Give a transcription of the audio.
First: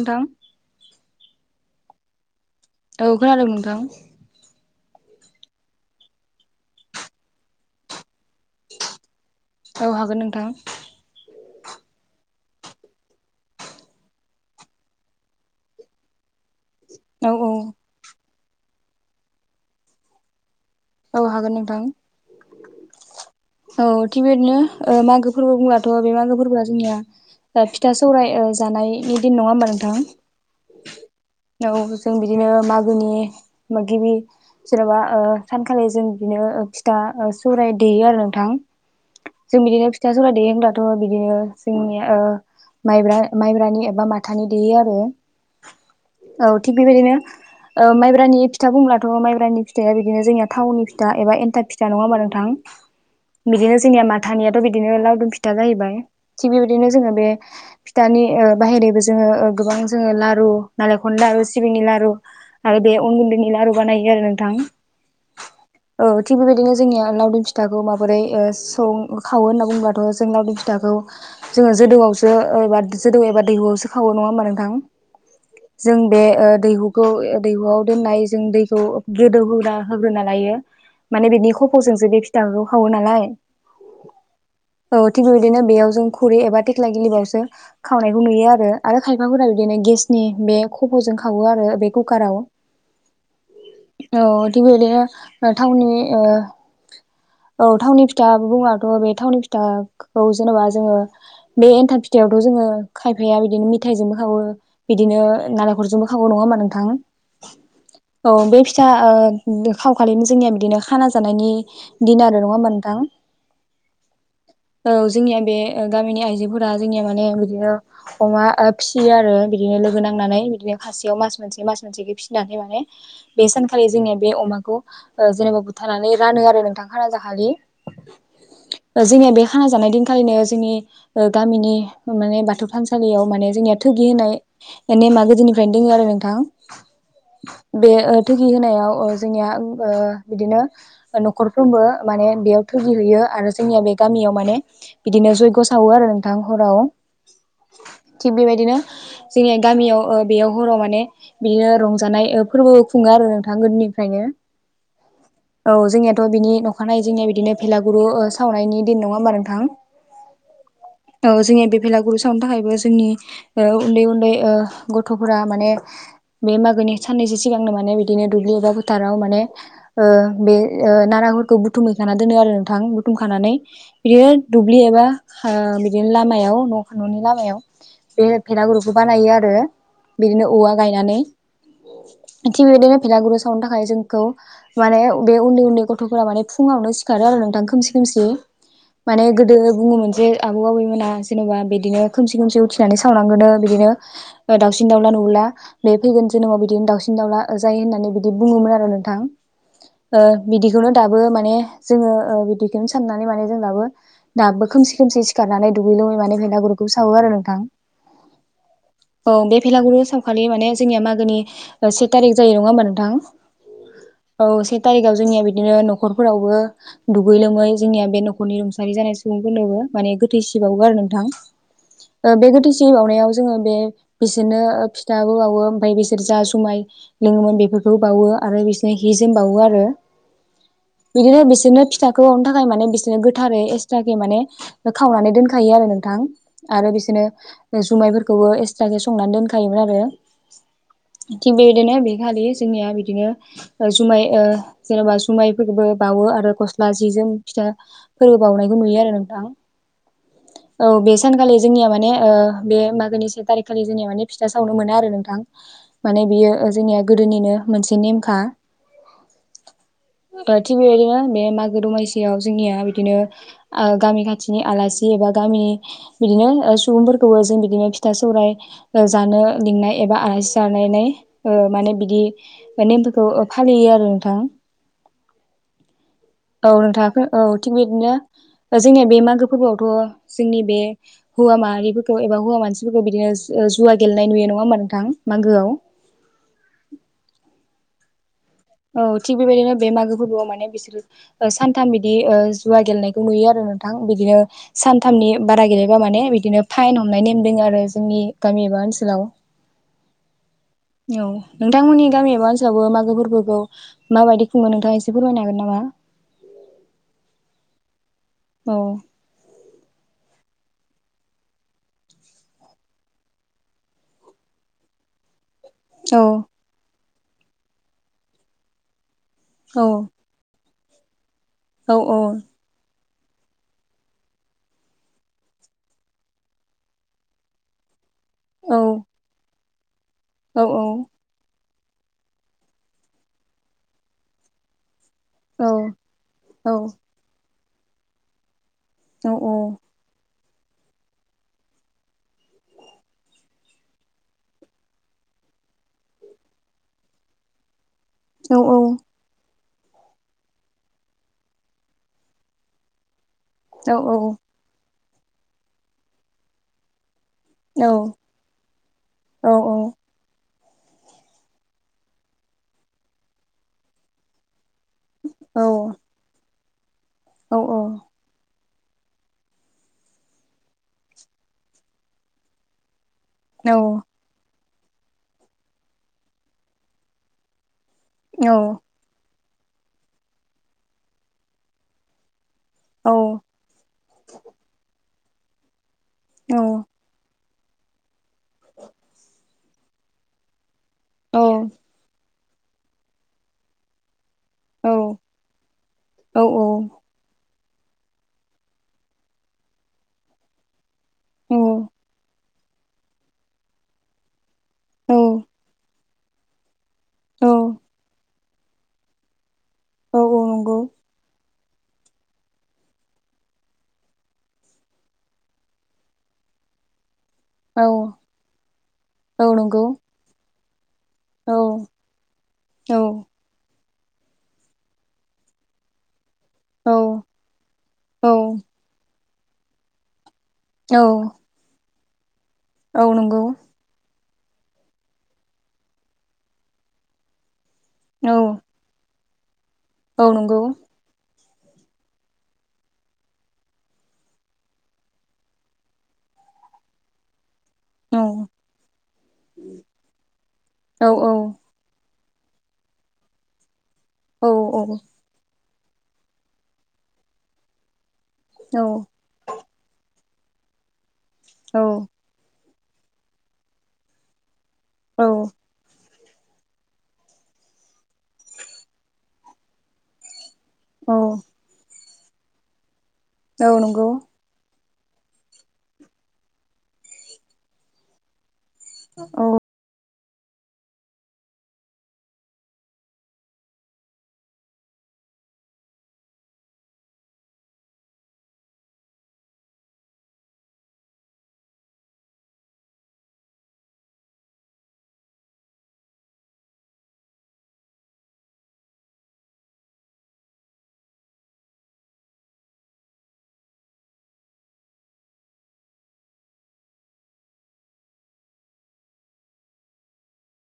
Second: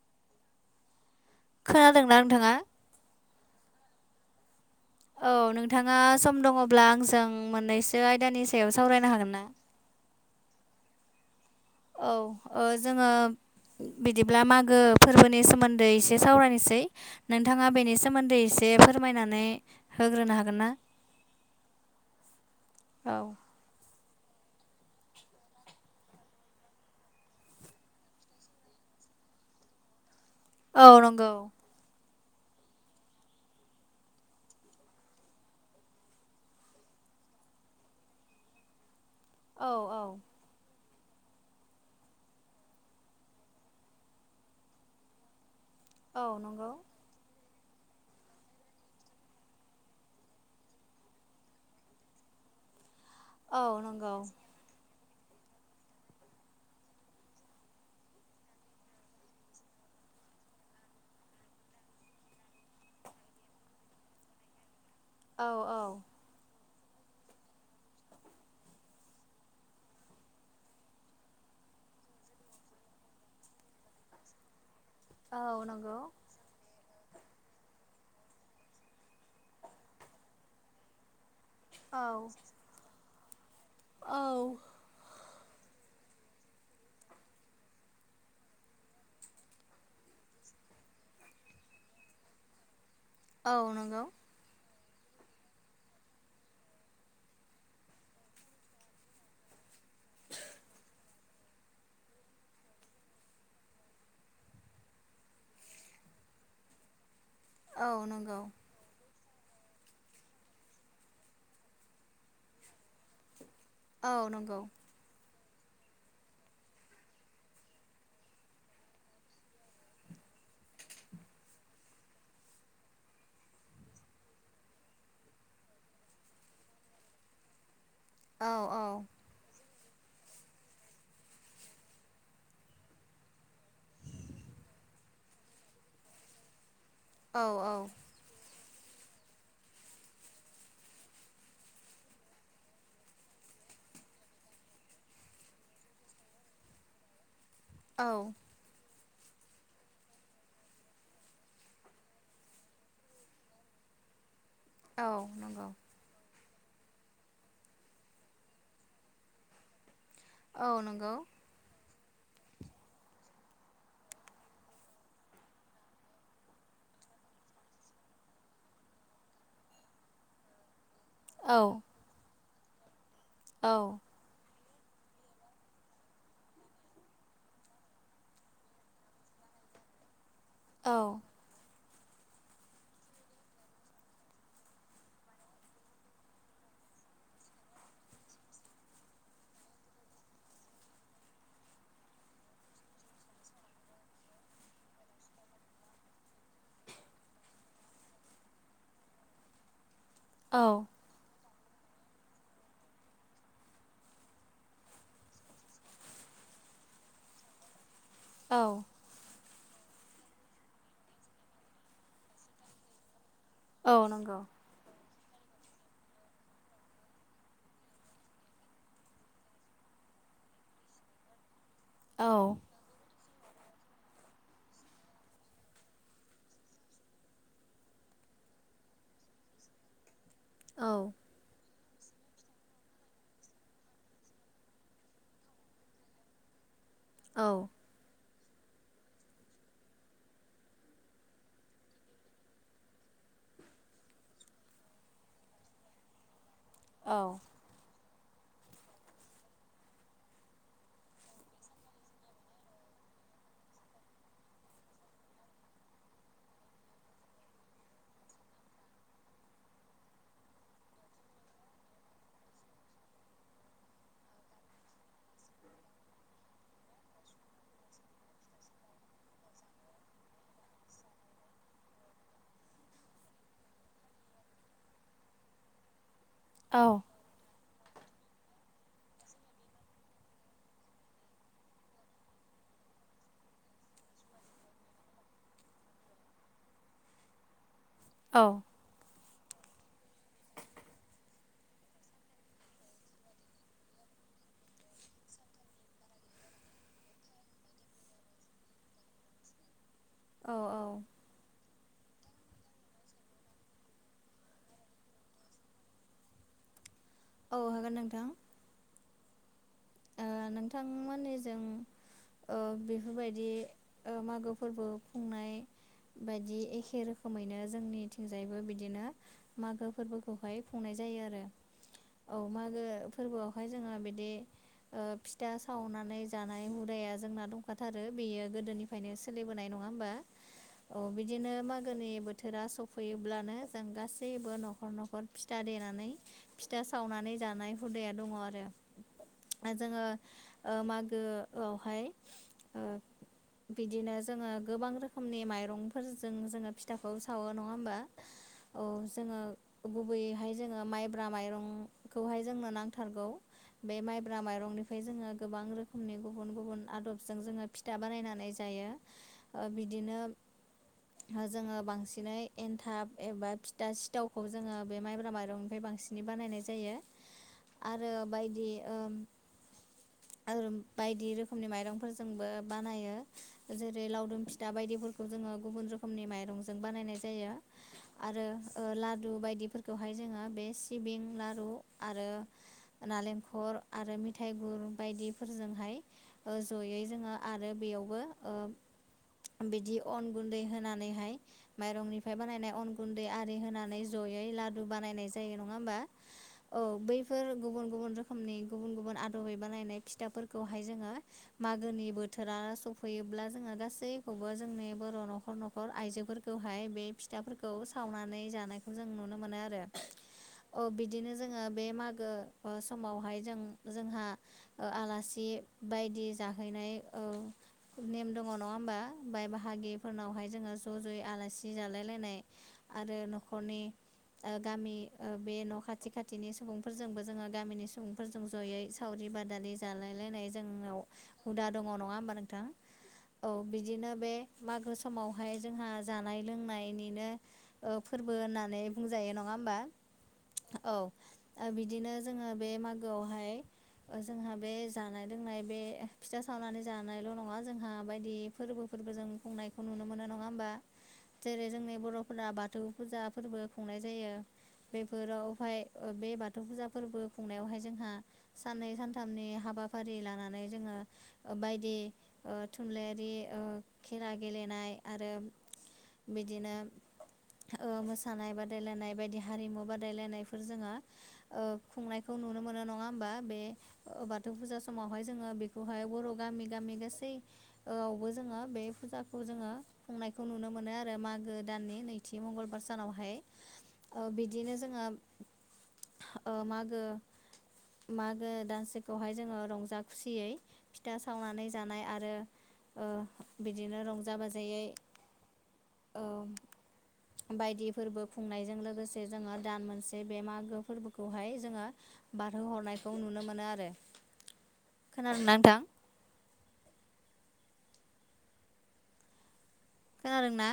नोंथां खोनादोंना नोंथाङा औ खोनादों नोंथां औ नोंथाङा सम दङ'ब्ला आंजों मोननैसो आयदानि सायाव सावरायनो हागोन ना औ हागोन नोंथां औ ओ जोङो बिदिब्ला मागो फोरबोनि सोमोन्दै एसे सावरायनोस सै औ औ नोंथाङा बेनि सोमोन्दै एसे फोरमायनानै होग्रोनो हागोन ना? औ हागोन नोंथां औ औ थिग बेबायदिनो ओ मागो फोरबो बुंब्लाथ' बे मागो फोरबोआ जोंनिया ओ फिथा सौराय ओ जानायनि दिन नङा होमबा नोंथां औ नंगौ औ जों बिदिनो मागोनि गिबि जेन'बा ओ सानखालि जों बिदिनो ओ फिथा ओ सौराय देयो आरो नोंथां जों औ बिदिनो औ फिथा सौराय देयो होनब्लाथ' बिदिनो जोंनिया ओ माइब्रा-माइब्रानि एबा माथानि देयो आरो औ थिग बे बायदिनो ओ माइब्रानि फिथा बुंब्लाथ' माइब्रानि फिथाइआ बि बिदिनो जोंनिया थावननि फिथा एबा एनथाब फिथा नङा होमबा नोंथां औ बिदिनो जोंनिया नंगौ माथानिया बिदिनो लावदुम फिथा जाहैबाय थिग बे बायदिनो जोङो बे फिथानि ओ बाहहेरैबो जोङो ओ गोबां जोङो लारु नारेंखननि लारु सिबिंनि लारु आरो बे उन गुन्दैनि‌ लारु बानायो आरो नोंथां औ औ थिग बे बायदिनो जोंनिया लावदिुम फिथाखौ माबोरै ओ सौ खावो होनना बुंङोबाथ' जों लावदुम फिथाखौ जोङो जोदौआवसो ओ एबा जोदौ एबा दैहुआवसो खावो नङा होमबा नोंथां औ जों नंगौ बे ओ दैहुखौ दैहुआव दोननाय जों दैखौ गोदौ होगा होग्रोना लायो माने बिनि औ खफ'जोंसो बे फिथाखौ खावो नालाय औ औ थिग बे बायदिनो बेयाव जों खुरै एबा थेख्ला गिलिबावसो खावनायखौ नुयो आरो आरो खायफाफोरा बिदिनो गेसनि बे खब'जों खावो आरो बे कुकाराव औ नंगौ औ थिग बे बायदिनो टाउननि ओ औ थावनि फिथा बुङाथ' बे थावनि फिथाखौ जेनेबा जोङो बे एन्थाब फिथायाइयावथ' जोङो खायफाया बिदिनो मिथाइजोंबो खावो बिदिनो नालेंखरजोंबो खावो नङा होमा नोंथां औ बे फिथा खाव खालिनो जोंनिया बिदिनो खाना जानायनि दिन आरो नङा मोनथां औ नंगौ औ जोंनिया बे गामिनि आइजोफोरा जोंनिया माने बिदिनो अमा ओ फिसियो आरो बिदिनो लोगो नांनानै बिदिनो खासेयाव मास मोनसे मास मोनसे फिनानै माने बे सानखालि जोंनिया बे अमाखौ जेनेबा बुथारनानै रानो आरो नोंथां खाना जाखलि औ औ जोंनिया बे खाना जानाय दिनखालिनो जोंनि ओ गामिनि माने बाथौ थानसालियाव माने जोंनिया थगि होननाय नेमा गोदोनिफ्रायनो दोङ आरो नोंथां औ बे थुगि होनायाव ओ जोंनिया ओ बिदिनो न'खरफ्रोमबो माने बेयाव थुगि हैैयो आरो जोंनिया बे गामियाव माने बिदिनो जयग्य सावो आरो नोंथां हराव औ थिग बे बायदिनो जोंनिया गामियाव ओ बेयाव हराव माने बियो रंजानाय ओ फोरबो खुङो आरो नोंथां गोदनि फ्रायनो औ नंगौ औ जोंनियाथ' बिनि‌ अखानायै जोंनिया बिदिनो भेलागुरु सावनायनि दिन नङा होमबा नोंथां औ नंगौ औ जोंनि बेलागुरू‌ सावनो थाखायबो जोंनि उन्दै उन्दै गथ'फोरा माने बे मागोनि साननैसो सिगांनो माने बिदिनो दुब्लियावबा थाराव मानेओ बे ओ नाराफोरखौ औ बुथुम हैखाना दोनो आरो नोंथां खानानै औ बिदिनो दुब्लि एबा ओ बिदिनो लामायाव न' न'नि लामायाव बे भेलागुरुखौ बानायो आरो बिदिनो औवा गायनानै औ थिग बे बायदिनो फिलागुरु सावनो थाखाय जोंखौ माने बे उन्दै उन्दै गथ'फोरा माने फुङावनो सिखारो आरो नोंथां खोमसि खोमसि माने गोदो बुङोमोन जे आबौ आबैमोना जेन'बा बिदिनो खोमसि खोमसि उथिनानै सावनांगोनो बिदिनो दाउसिन दाउला नुला बे फैगोन जोनोमाव बिदिनो दाउसिन दाउला जायो होननानै बि बिदि बुङोमोन आरो नोंथां ओ औ बिदिखौनो दाबो माने जोङो बिदिखौनो साननानै माने जों दाबो दाबो खोमसि खोमसि सिखारनानै दुगै लोबै माने बेलागुरखौ सावो आरो नोंथां औ औ बे भेलागुरखौ सावखालि माने जोंनिया मागोनि से थारिख जायो नङा ओमबा नोंथां? औ से थारिखाव जोंनिया बिदिनो न'खरफोरावबो दुगै लोमै जोंनिया बे न'खरनि रुंसारि जानाय सुबुंफोरनोबो माने गोथैसि बाउवो आरो नोंथां औ ओ बे गोथैसि बाउनायाव जोङो बे बिसोरनो फिथाबो बाउवो ओमफ्राय बिसोर जा जुमाइ लोङोमोन बेफोरखौ बाउवो आरो बिसोरनो हि जोम बाउवो आरो औ बिदिनो बिसोरनो फिथाखौ बाउनो थाखाय माने बिसोरनो गोथारै एक्सट्राके माने खावनानै दोनखायो आरो नोंथां आरो औ बिसोरनो जुमाइफोरखौबो एक्सट्रासे संनानै दोनखायोमोन आरो थिग बेबायदिनो बे खालि जोंनिया बिदिनो जुमाइ ओ जेनेबा जुमाइफोरबो बाउवो आरो खस सि्ला औ जि जोम फिथा फोरबो बाउनायखौ नुयो आरो नोंथां। [inaudible] औ बे सानखालि जोंनिया माने ओ बे मागोनि से थारिख खालि जोंनिया माने फिथा सावनो मोना आरो नोंथां। माने बियो जोंनिया गोदोनिनो मोनसे नेमखा। [inaudible] थिग बेबायदिनो बे मागो दमासियाव जोंनिया बिदिनो गामि खाथिनि आलासि एबा गामिनि बिदिनो सुबुंफोरखौबो जों बिदिनो फिथा सौराइ जानो लिंनाय एबा आलासि जालायनाय माने बिदि। नेमफोरखौ फालियो आरो नोंथां औ नोंथाङा औ थिग बिदिनो जोंनिया बे मागो फोरबोआवथ' जोंनि बे हौवा माहारिफोरखौ एबा हौवा मानसिफोरखौ बिदिनो जुवा गेलेनाय नुयो नङा होमा नोंथां मागोआव औ औ थिग बेबायदिनो बे मागो फोरबोआव माने बिसोरो सानथाम बिदि जुवा गेलेनायखौ नुयो आरो नोंथां बिदिनो सानथामनि बारा गेलेबा माने बिदिनो फाइन हमनाय नेम दं आरो जोंनि गामि एबा ओनसोलाव औ औ औ नोंथांमोननि गामि एबा ओनसोलावबो मागो फोरबोखौ माबायदि खुङो नोंथाङा एसे फोरमायनो हागोन नामा? औ हागोन नोंथां औ ओ नोंथांमोननिजों ओ बेफोरबायदि मागो फोरबो खुंनाय औ बायदि एखे रोखोमैनो जोंनिथिंजायबो बिदिनो औ मागो फोरबो। खौहाय खुंनाय जायो आरो औ मागो फोरबोआवहाय जोङो बिदि फिथा सावनानै जानाय हुदाया जोंना दं। खाथारो बियो गोदोनिफ्रायनो सोलिबोनाय नङा होमबा? औ औ बिदिनो मागोनि बोथोरा सफैयोब्लानो जों गासैबो न'खर न'खर फि था औ देनानै औ फिथा सावनानै जानाय हुदाया दङ आरो औ जोङो मागोआवहाय बिदिनो जोङो गोबां रोखोमनि माइरंफोरजों जोङो फिथाखौ सावो नङा होमबा? औ जोङो गुबैयैहाय जोङो माइब्रा माइरंखौहाय जोंनो नांथारगौ। औ बे माइब्रा माइरंनिफ्राय जोङो गोबां रोखोमनि गुबुन गुबुन आदब जों जोङो फिथा बानायनानै जायो बिदिनो जोङो बांसिनै एन्थाब एबा फिथा सि सिथावखौ जोङो बे माइब्रा माइरंनिफ्राय बांसिनै बानायनाय जायो औ औ आरो बायदि। ओम ओरोम बायदि रोखोमनि माइरंफोरजोंबो बानायो। जेरै लावदुम फिथा बायदिफोरखौ जोङो गुबुन रोखोमनि माइरंजों बानायनाय जायो। आरो ओ लादु बायदिफोरखौहाय जोङो बे सिबिं लारु आरो। नालेंखल आरो मिथाइ गुर बायदिफोरजोंहाय ओ जयै जोङो आरो बियावबो ओम बिदि अनगुनदै होननानै। सावनानैहाय माइरंनिफ्राय बानायनाय अन गुन्दै आरि होनानै जयै ला बानायनाय जायो नङा हबा औ बैफोर गुबुन गुबुन रोखोम। समनि गुबुन गुबुन आदबै बानायनाय फिथाफोरखौहाय जोङो मागोनि बोथोर। रा सफैयोब्ला जोङो गासैखौबो जोंनि बर' न'खर न'खर आइजोफोरखौहाय बे फिथाफोरखौ सावनानै जानायखौ जों नुनो मोनो आरो। औ औ अ बिदिनो जोङो बे मागो ओ समावहाय जों जोंहा ओ आलासि बायदि जाहैनाय ओ नेम दङ नङा होमबा बाय बाहागिफोरनावहाय जोङो ज' ज'यै आलासि जालाय लायनाय आरो न- खरनि ओ गामि ओ बे न' खाथि खाथिनि सुबुंफोरजोंबो जोङो गामिनि सुबुंफोरजों जयै सावरि बादारि जालायलायनाय जोंनाव हुदा दङ नङा होमबा नोंथां। औ बिदिनो बे मागो समावहाय जोंहा जानाय लोंनायनिनो। ओ फोरबो होननानै बुंजायो नङा होमबा। ओ नंगौ। औ आ बिदिनो जोङो बे मागोआवहाय ओ जोंहा बे जानाय लोंनाय बे फिथा सावनानै जानायल' नङा जोंहा बायदि फोरबोफोरबो जों खुंनायखौ नुनो मोनो नङा होमबा। जेरै-जोंनि बर'फोरा बाथौ। बाथौ फुजा फोरबो खुंनाय जायो बेफोरावहाय ओ बे बाथौ फुजा फोरबो खुंनायावहाय जोंहा साननै सानथामनि हाबाफारि लानानै जोङो ओ बायदि ओ थुनलाइयारि ओ खेला गेलेनाय आरो बिदिनो ओ मोसानाय बादायलायनाय बायदि हारिमु बादायलायनाय फोर जोङो ओ खुंनायखौ नुनो मोनो नङा होनबा बे बाथौ फुजा समावहाय जोङो बेखौहाय बर' गामि गामि गासैआवबो जोङो बे। फुजाखौ औ जोङो खुंनायखौ नुनो मोनो आरो मागो दाननि नैथि मंगलबार सानावहाय ओ बिदिनो जोङो ओ मागो मागो दानसखौहाय जोङो रंजा खुसियै फिथा सावनानै जानाय आरो ओ बिदिनो रंजा बाजायै ओम बायदि फोरबो खुंनायजों लोगोसे जोङो दान मोनसे बे मागो फोरबो खौहाय जोङो बारहोहरनायखौ नुनो मोनो आरो। खोनादोंना नोंथां? खोनादों ना?